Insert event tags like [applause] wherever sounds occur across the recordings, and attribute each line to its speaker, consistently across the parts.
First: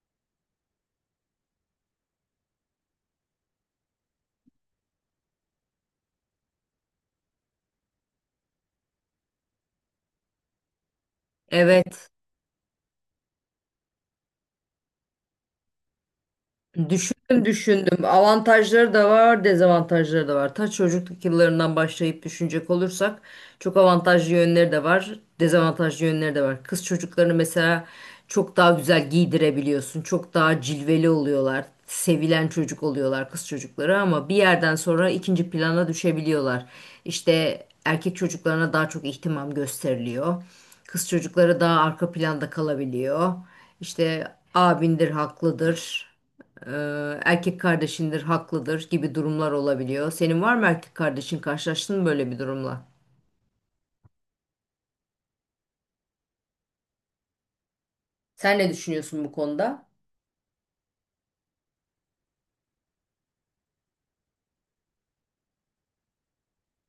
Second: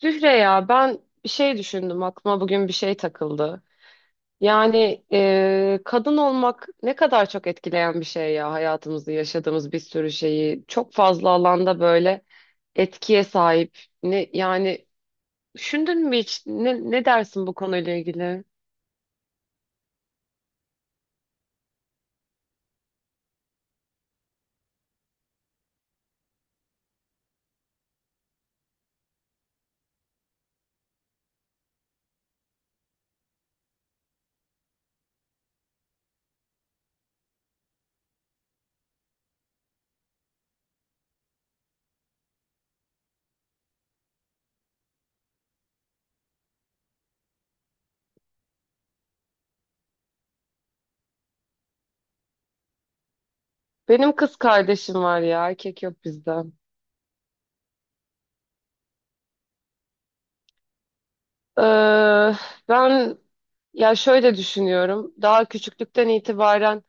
Speaker 1: Zühre, ya ben bir şey düşündüm, aklıma bugün bir şey takıldı. Yani kadın olmak ne kadar çok etkileyen bir şey ya, hayatımızı, yaşadığımız bir sürü şeyi çok fazla alanda
Speaker 2: Evet.
Speaker 1: böyle etkiye sahip. Yani düşündün mü hiç, ne
Speaker 2: Düşündüm
Speaker 1: dersin bu konuyla
Speaker 2: düşündüm.
Speaker 1: ilgili?
Speaker 2: Avantajları da var, dezavantajları da var. Ta çocukluk yıllarından başlayıp düşünecek olursak çok avantajlı yönleri de var, dezavantajlı yönleri de var. Kız çocuklarını mesela çok daha güzel giydirebiliyorsun. Çok daha cilveli oluyorlar. Sevilen çocuk oluyorlar kız çocukları ama bir yerden sonra ikinci plana düşebiliyorlar. İşte erkek çocuklarına daha çok ihtimam gösteriliyor. Kız çocukları daha arka planda kalabiliyor. İşte abindir, haklıdır. Erkek kardeşindir, haklıdır gibi durumlar olabiliyor. Senin var mı erkek kardeşin? Karşılaştın mı böyle bir durumla?
Speaker 1: Benim kız kardeşim var ya, erkek yok bizde.
Speaker 2: Sen ne düşünüyorsun bu konuda?
Speaker 1: Ee, ben ya şöyle düşünüyorum, daha küçüklükten itibaren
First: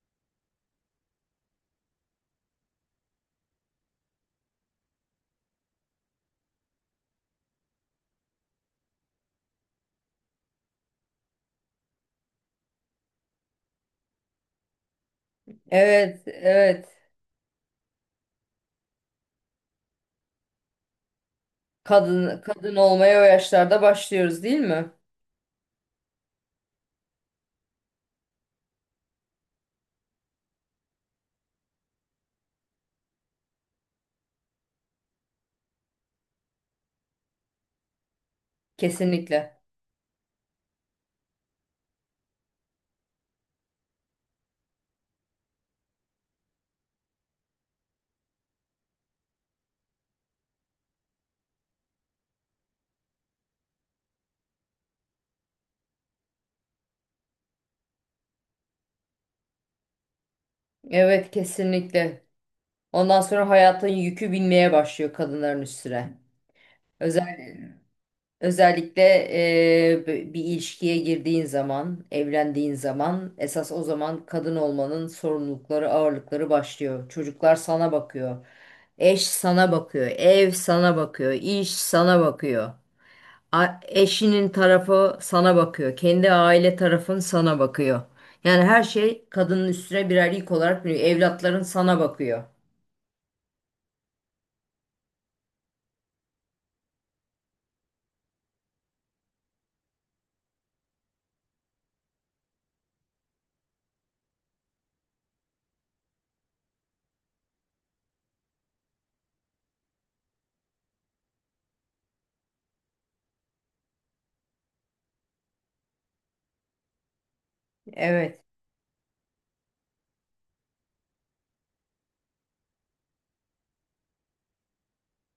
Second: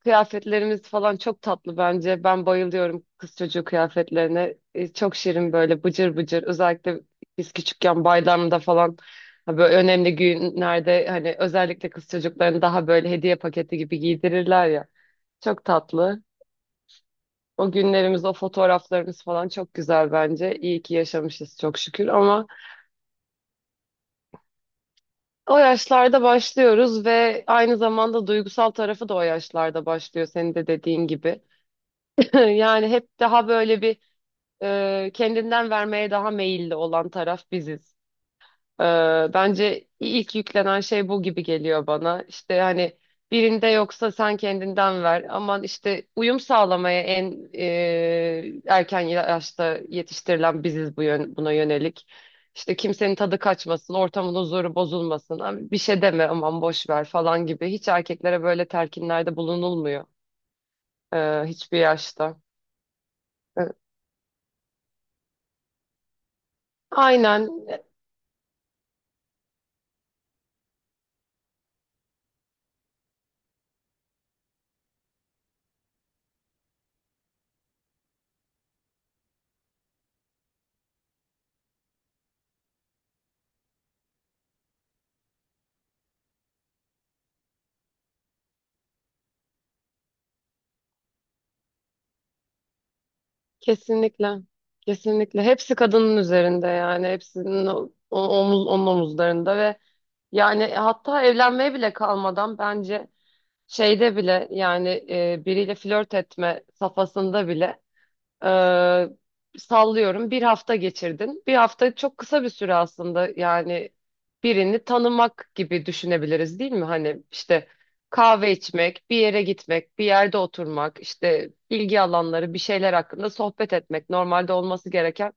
Speaker 1: kıyafetlerimiz falan çok tatlı bence. Ben bayılıyorum kız çocuğu kıyafetlerine. Çok şirin, böyle bıcır bıcır. Özellikle biz küçükken bayramda falan, ha, böyle önemli günlerde, hani özellikle kız çocuklarını daha böyle hediye paketi gibi giydirirler ya. Çok
Speaker 2: Evet,
Speaker 1: tatlı.
Speaker 2: evet.
Speaker 1: O günlerimiz, o fotoğraflarımız falan çok güzel bence. İyi ki yaşamışız, çok şükür,
Speaker 2: Kadın
Speaker 1: ama
Speaker 2: kadın olmaya o yaşlarda başlıyoruz değil mi?
Speaker 1: o yaşlarda başlıyoruz ve aynı zamanda duygusal tarafı da o yaşlarda başlıyor, senin de dediğin gibi. [laughs] Yani hep daha böyle bir, kendinden vermeye daha meyilli olan taraf biziz. E,
Speaker 2: Kesinlikle.
Speaker 1: Bence ilk yüklenen şey bu gibi geliyor bana. İşte hani, birinde yoksa sen kendinden ver. Aman, işte uyum sağlamaya en erken yaşta yetiştirilen biziz bu yön, buna yönelik. İşte kimsenin tadı kaçmasın, ortamın huzuru bozulmasın. Abi, bir şey deme, aman boş ver falan gibi. Hiç erkeklere böyle telkinlerde bulunulmuyor
Speaker 2: Evet,
Speaker 1: hiçbir
Speaker 2: kesinlikle.
Speaker 1: yaşta.
Speaker 2: Ondan sonra
Speaker 1: E,
Speaker 2: hayatın yükü binmeye başlıyor kadınların üstüne. Özel
Speaker 1: Aynen.
Speaker 2: Özellikle e, bir ilişkiye girdiğin zaman, evlendiğin zaman esas o zaman kadın olmanın sorumlulukları, ağırlıkları başlıyor. Çocuklar sana bakıyor. Eş sana bakıyor. Ev sana bakıyor. İş sana bakıyor. Eşinin tarafı sana bakıyor. Kendi aile tarafın sana bakıyor. Yani her şey kadının üstüne birer yük olarak biniyor. Evlatların sana bakıyor.
Speaker 1: Kesinlikle. Kesinlikle. Hepsi kadının üzerinde yani. Hepsinin onun omuzlarında, ve yani hatta evlenmeye bile kalmadan bence, şeyde bile yani, biriyle flört etme safhasında bile, ee, sallıyorum bir hafta geçirdin. Bir hafta çok kısa bir süre aslında yani, birini tanımak gibi düşünebiliriz değil mi? Hani işte
Speaker 2: Evet,
Speaker 1: kahve içmek, bir yere gitmek, bir yerde oturmak, işte ilgi alanları, bir şeyler hakkında sohbet etmek, normalde olması gereken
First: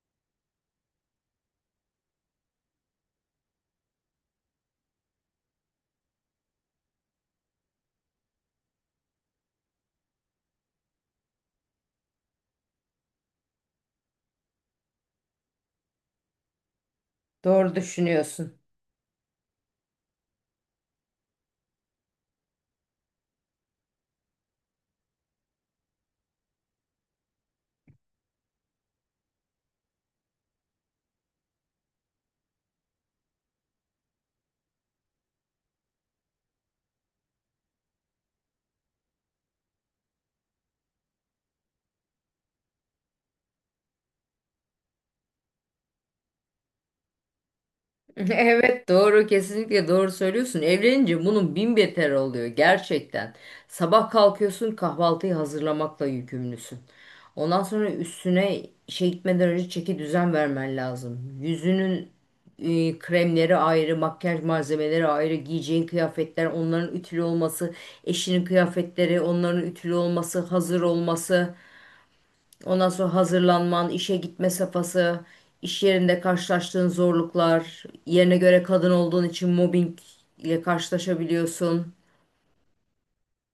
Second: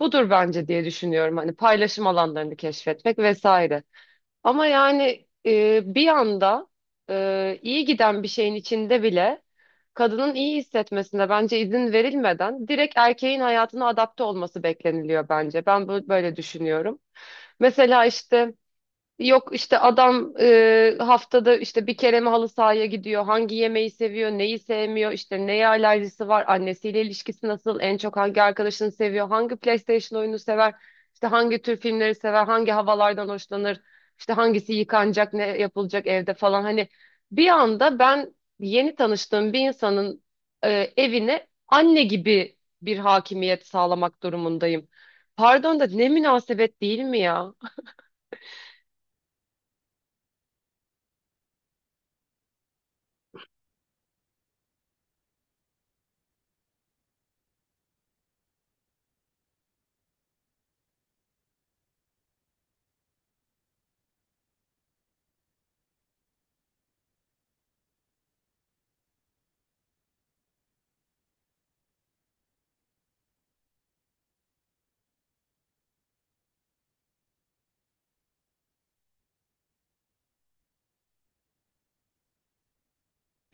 Speaker 1: budur bence, diye düşünüyorum. Hani paylaşım alanlarını keşfetmek vesaire. Ama yani bir anda, iyi giden bir şeyin içinde bile kadının iyi hissetmesine bence izin verilmeden direkt erkeğin hayatına adapte olması bekleniliyor bence. Ben böyle düşünüyorum.
Speaker 2: doğru
Speaker 1: Mesela işte,
Speaker 2: düşünüyorsun.
Speaker 1: yok işte adam haftada işte bir kere mi halı sahaya gidiyor, hangi yemeği seviyor, neyi sevmiyor, işte neye alerjisi var, annesiyle ilişkisi nasıl, en çok hangi arkadaşını seviyor, hangi PlayStation oyunu sever, işte hangi tür filmleri sever, hangi havalardan hoşlanır, işte hangisi yıkanacak, ne yapılacak evde falan. Hani bir anda ben yeni tanıştığım bir insanın evine anne gibi bir hakimiyet sağlamak durumundayım. Pardon da, ne münasebet, değil mi ya?
Speaker 2: [laughs] Evet, doğru, kesinlikle doğru söylüyorsun. Evlenince bunun bin beter oluyor gerçekten. Sabah kalkıyorsun kahvaltıyı hazırlamakla yükümlüsün. Ondan sonra üstüne işe gitmeden önce çeki düzen vermen lazım. Yüzünün kremleri ayrı, makyaj malzemeleri ayrı, giyeceğin kıyafetler, onların ütülü olması, eşinin kıyafetleri, onların ütülü olması, hazır olması. Ondan sonra hazırlanman, işe gitme safhası, iş yerinde karşılaştığın zorluklar, yerine göre kadın olduğun için mobbing ile karşılaşabiliyorsun.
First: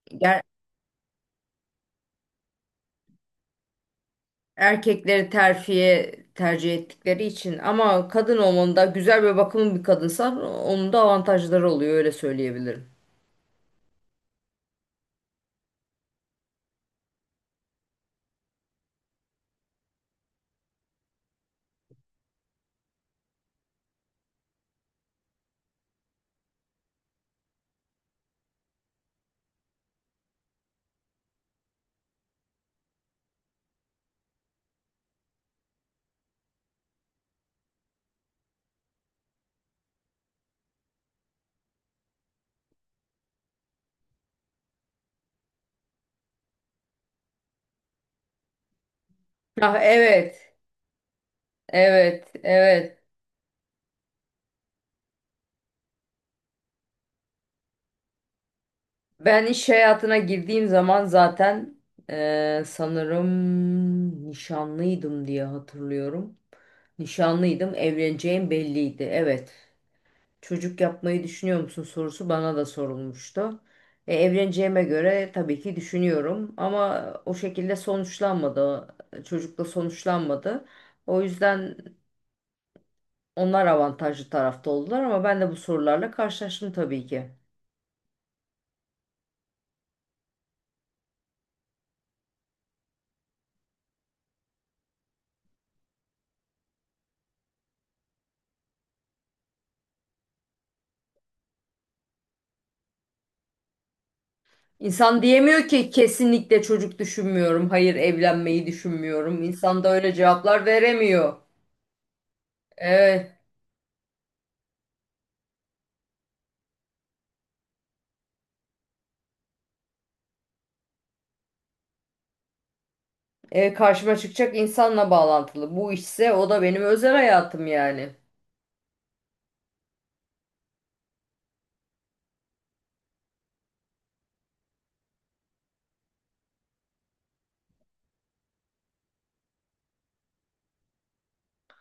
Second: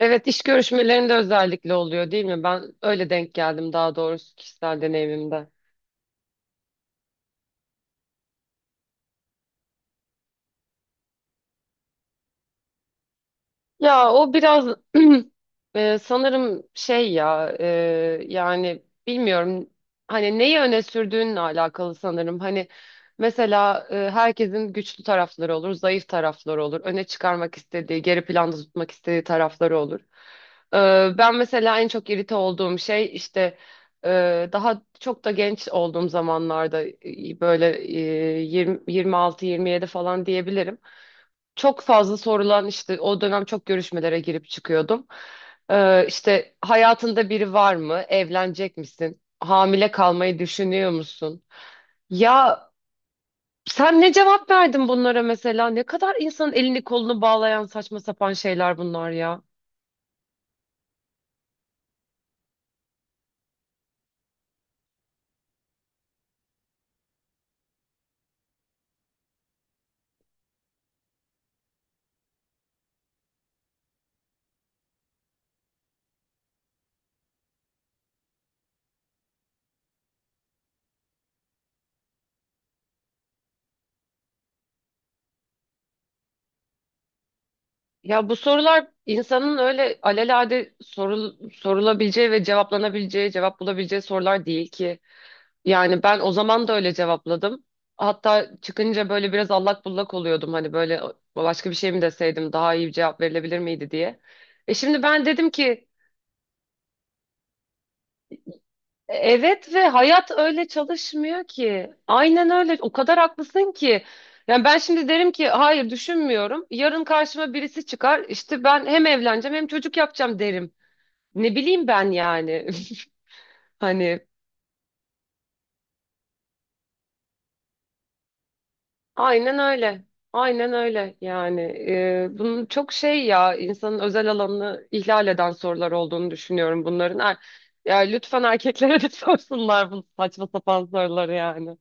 Speaker 1: Evet,
Speaker 2: Ger-
Speaker 1: iş görüşmelerinde özellikle oluyor değil mi? Ben öyle denk geldim, daha doğrusu kişisel
Speaker 2: Erkekleri
Speaker 1: deneyimimde.
Speaker 2: terfiye tercih ettikleri için ama kadın olmanın da güzel ve bakımlı bir kadınsan onun da avantajları oluyor öyle söyleyebilirim.
Speaker 1: Ya o biraz [clears throat] sanırım şey ya, yani bilmiyorum, hani neyi öne sürdüğünle alakalı sanırım. Hani mesela, herkesin güçlü tarafları olur, zayıf tarafları olur. Öne çıkarmak istediği, geri planda tutmak istediği tarafları olur. Ben mesela en çok irite olduğum şey işte, daha çok da genç olduğum zamanlarda, böyle, 20, 26-27 falan diyebilirim, çok fazla sorulan, işte o dönem çok görüşmelere girip çıkıyordum. İşte hayatında biri var mı? Evlenecek misin?
Speaker 2: Ah
Speaker 1: Hamile kalmayı
Speaker 2: evet,
Speaker 1: düşünüyor musun?
Speaker 2: evet,
Speaker 1: Ya
Speaker 2: evet.
Speaker 1: sen ne cevap verdin bunlara mesela? Ne kadar insanın elini kolunu bağlayan saçma sapan şeyler bunlar ya.
Speaker 2: Ben iş hayatına girdiğim zaman zaten sanırım nişanlıydım diye hatırlıyorum. Nişanlıydım, evleneceğim belliydi. Evet. Çocuk yapmayı düşünüyor musun sorusu bana da sorulmuştu. Evleneceğime göre tabii ki düşünüyorum ama o şekilde sonuçlanmadı. Çocukla sonuçlanmadı. O yüzden onlar avantajlı tarafta oldular ama ben de bu sorularla karşılaştım tabii ki.
Speaker 1: Ya bu sorular insanın öyle alelade sorulabileceği ve cevaplanabileceği, cevap bulabileceği sorular değil ki. Yani ben o zaman da öyle cevapladım. Hatta çıkınca böyle biraz allak bullak oluyordum. Hani böyle, başka bir şey mi deseydim daha iyi bir cevap verilebilir miydi diye. Şimdi
Speaker 2: İnsan
Speaker 1: ben dedim
Speaker 2: diyemiyor
Speaker 1: ki,
Speaker 2: ki kesinlikle çocuk düşünmüyorum, hayır evlenmeyi düşünmüyorum.
Speaker 1: Evet,
Speaker 2: İnsan
Speaker 1: ve
Speaker 2: da öyle
Speaker 1: hayat
Speaker 2: cevaplar
Speaker 1: öyle
Speaker 2: veremiyor.
Speaker 1: çalışmıyor ki." Aynen öyle. O kadar
Speaker 2: Evet.
Speaker 1: haklısın ki. Yani ben şimdi derim ki hayır düşünmüyorum. Yarın karşıma birisi çıkar, İşte ben hem evleneceğim hem çocuk yapacağım derim. Ne bileyim ben yani. [laughs]
Speaker 2: Karşıma
Speaker 1: Hani
Speaker 2: çıkacak insanla bağlantılı. Bu işse o da benim özel hayatım yani.
Speaker 1: aynen öyle. Aynen öyle yani. Bunun çok şey ya, insanın özel alanını ihlal eden sorular olduğunu düşünüyorum bunların. Ya lütfen erkeklere de [laughs] sorsunlar bu saçma sapan soruları yani.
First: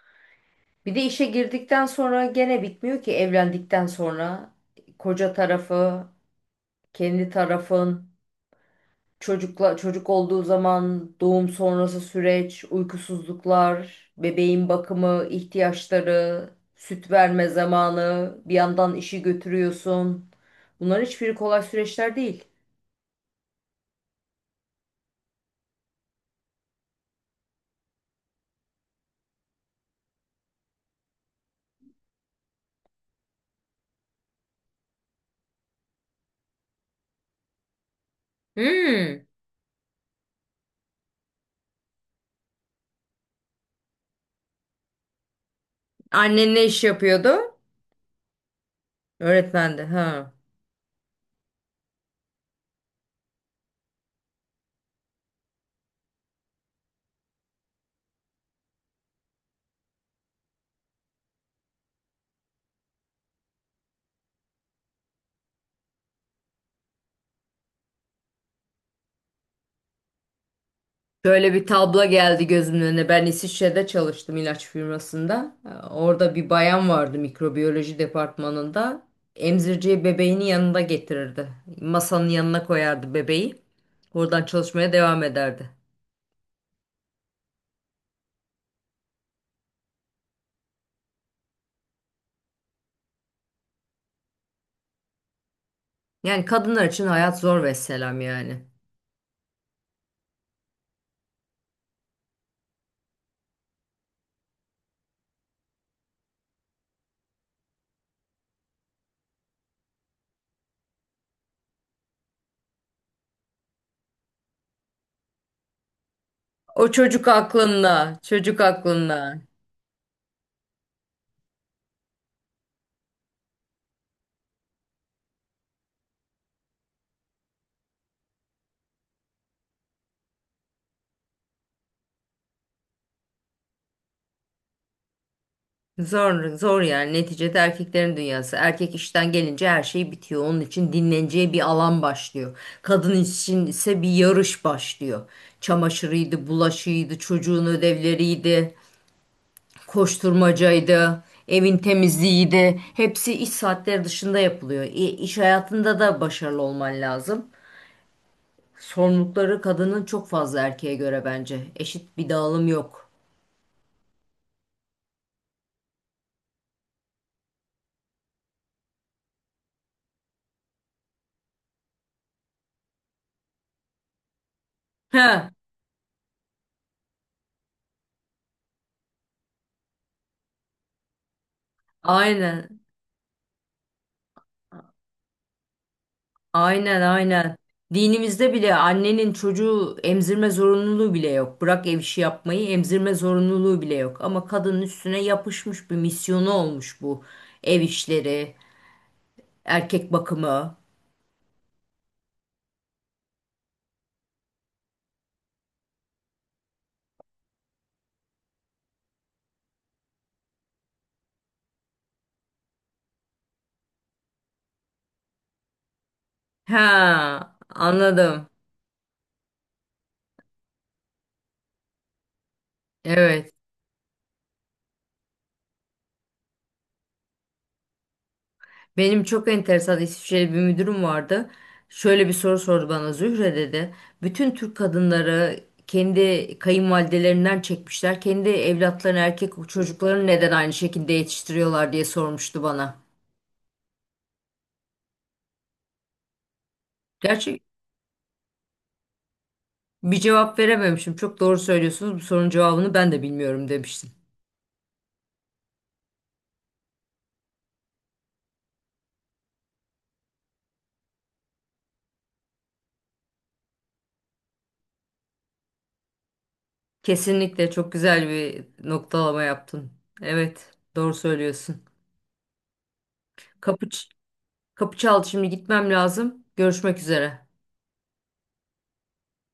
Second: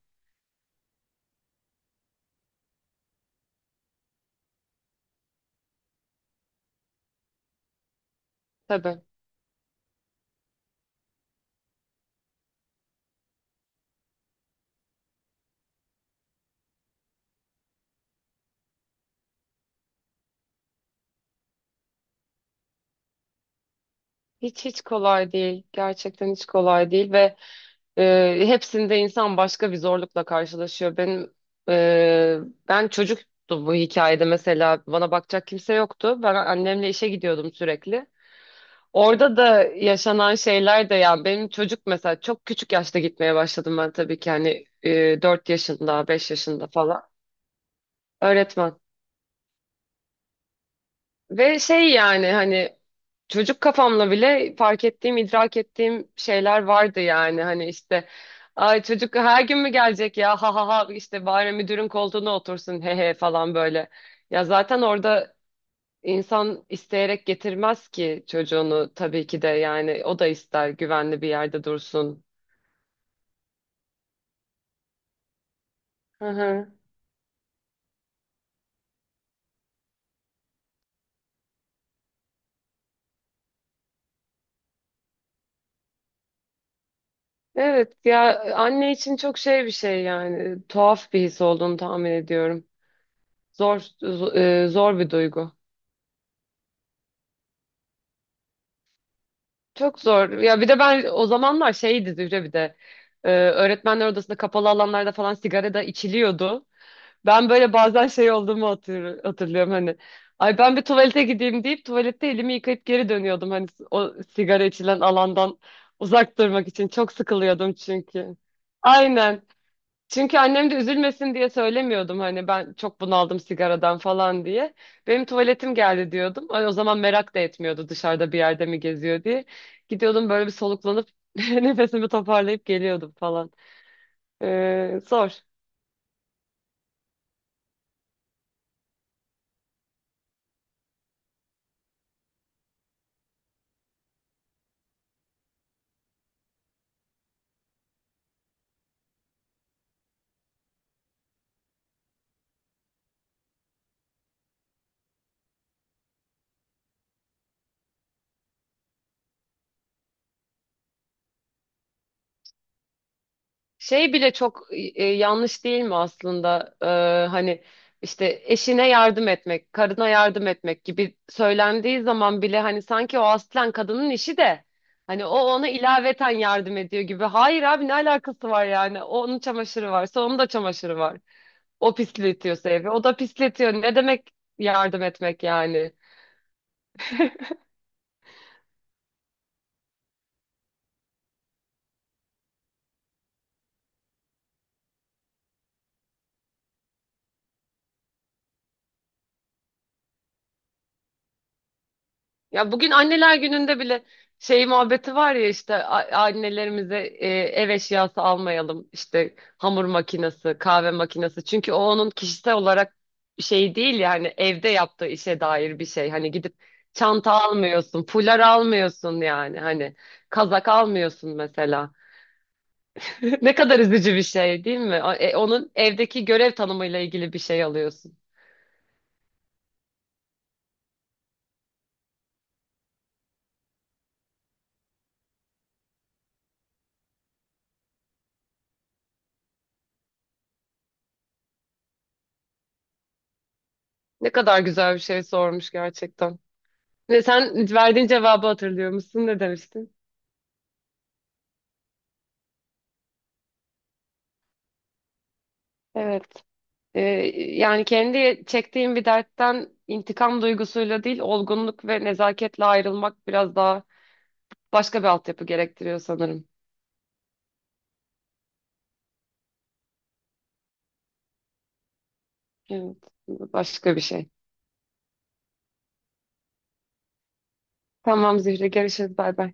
Speaker 2: Bir de işe girdikten sonra gene bitmiyor ki evlendikten sonra koca tarafı, kendi tarafın,
Speaker 1: Tabii.
Speaker 2: çocukla çocuk olduğu zaman doğum sonrası süreç, uykusuzluklar, bebeğin bakımı, ihtiyaçları, süt verme zamanı, bir yandan işi götürüyorsun. Bunların hiçbiri kolay süreçler değil.
Speaker 1: Hiç, hiç kolay değil. Gerçekten hiç kolay değil, ve hepsinde insan başka bir zorlukla karşılaşıyor. E, ben çocuktu bu hikayede mesela, bana bakacak kimse yoktu. Ben annemle işe gidiyordum sürekli.
Speaker 2: Hmm,
Speaker 1: Orada da yaşanan şeyler de, yani benim çocuk mesela, çok küçük yaşta gitmeye başladım ben, tabii ki hani 4 yaşında, 5
Speaker 2: annen ne
Speaker 1: yaşında
Speaker 2: iş
Speaker 1: falan.
Speaker 2: yapıyordu?
Speaker 1: Öğretmen.
Speaker 2: Öğretmendi. Ha.
Speaker 1: Ve şey yani, hani çocuk kafamla bile fark ettiğim, idrak ettiğim şeyler vardı, yani hani işte, ay çocuk her gün mü gelecek ya, ha ha ha, işte bari müdürün koltuğuna otursun, he he, falan böyle. Ya zaten orada insan isteyerek getirmez ki çocuğunu, tabii ki de, yani o da ister güvenli bir
Speaker 2: Şöyle
Speaker 1: yerde
Speaker 2: bir tablo
Speaker 1: dursun.
Speaker 2: geldi gözümün önüne. Ben İsviçre'de çalıştım ilaç firmasında.
Speaker 1: Hı
Speaker 2: Orada bir
Speaker 1: hı.
Speaker 2: bayan vardı mikrobiyoloji departmanında. Emzirciye bebeğini yanında getirirdi. Masanın yanına koyardı bebeği. Oradan çalışmaya devam ederdi.
Speaker 1: Evet ya, anne için çok şey bir şey yani, tuhaf bir his olduğunu tahmin ediyorum. Zor zo- zor bir duygu.
Speaker 2: Yani kadınlar için hayat zor vesselam yani.
Speaker 1: Çok zor. Ya bir de ben o zamanlar şeydi Zühre, bir de öğretmenler odasında, kapalı alanlarda falan sigara da içiliyordu. Ben böyle bazen şey olduğumu hatırlıyorum hani. Ay, ben bir tuvalete gideyim deyip tuvalette elimi yıkayıp geri dönüyordum, hani o sigara içilen alandan uzak durmak için.
Speaker 2: O
Speaker 1: Çok
Speaker 2: çocuk
Speaker 1: sıkılıyordum
Speaker 2: aklında,
Speaker 1: çünkü.
Speaker 2: çocuk aklında.
Speaker 1: Aynen. Çünkü annem de üzülmesin diye söylemiyordum, hani ben çok bunaldım sigaradan falan diye. Benim tuvaletim geldi diyordum. Ay, o zaman merak da etmiyordu, dışarıda bir yerde mi geziyor diye. Gidiyordum böyle bir, soluklanıp [laughs] nefesimi toparlayıp geliyordum falan. Zor.
Speaker 2: Zor, zor yani. Neticede erkeklerin dünyası. Erkek işten gelince her şey bitiyor. Onun için dinleneceği bir alan başlıyor. Kadın için ise bir yarış başlıyor. Çamaşırıydı, bulaşıydı, çocuğun ödevleriydi, koşturmacaydı, evin temizliğiydi. Hepsi iş saatleri dışında yapılıyor. İş hayatında da başarılı olman lazım. Sorumlulukları kadının çok fazla erkeğe göre bence. Eşit bir dağılım yok.
Speaker 1: Şey bile çok yanlış değil mi aslında? Hani işte eşine yardım etmek, karına yardım etmek gibi söylendiği zaman bile, hani sanki o aslen kadının işi de
Speaker 2: He,
Speaker 1: hani, o ona ilaveten yardım ediyor gibi. Hayır abi, ne alakası var yani? O, onun çamaşırı varsa, onun da çamaşırı var. O pisletiyorsa
Speaker 2: aynen.
Speaker 1: evi, o da pisletiyor. Ne demek yardım etmek yani?
Speaker 2: Aynen aynen. Dinimizde bile annenin çocuğu emzirme zorunluluğu bile yok. Bırak ev işi yapmayı, emzirme zorunluluğu bile yok. Ama kadının üstüne yapışmış bir misyonu olmuş bu. Ev işleri, erkek bakımı.
Speaker 1: Ya bugün anneler gününde bile şey muhabbeti var ya, işte annelerimize ev eşyası almayalım. İşte hamur makinesi, kahve makinesi. Çünkü o, onun kişisel olarak şey değil yani, evde yaptığı işe dair bir şey. Hani gidip çanta
Speaker 2: Ha,
Speaker 1: almıyorsun, fular
Speaker 2: anladım.
Speaker 1: almıyorsun, yani hani kazak almıyorsun mesela. [laughs]
Speaker 2: Evet.
Speaker 1: Ne kadar üzücü bir şey değil mi? Onun evdeki görev tanımıyla ilgili bir şey alıyorsun.
Speaker 2: Benim çok enteresan İsviçreli bir müdürüm vardı. Şöyle bir soru sordu bana, Zühre dedi. Bütün Türk kadınları kendi kayınvalidelerinden çekmişler. Kendi evlatlarını, erkek çocuklarını neden aynı şekilde yetiştiriyorlar diye sormuştu bana.
Speaker 1: Ne kadar güzel bir şey sormuş gerçekten. Ve
Speaker 2: Gerçi
Speaker 1: sen verdiğin cevabı hatırlıyor musun? Ne demiştin?
Speaker 2: bir cevap verememişim. Çok doğru söylüyorsunuz. Bu sorunun cevabını ben de bilmiyorum demiştim.
Speaker 1: Evet. Ee, Yani kendi çektiğim bir dertten intikam duygusuyla değil, olgunluk ve nezaketle ayrılmak biraz daha başka bir altyapı gerektiriyor sanırım.
Speaker 2: Kesinlikle çok güzel bir noktalama yaptın. Evet, doğru söylüyorsun.
Speaker 1: Evet,
Speaker 2: Kapı,
Speaker 1: başka bir
Speaker 2: ç-
Speaker 1: şey.
Speaker 2: Kapı çaldı, şimdi gitmem lazım. Görüşmek üzere.
Speaker 1: Tamam Zühre, görüşürüz. Bay bay.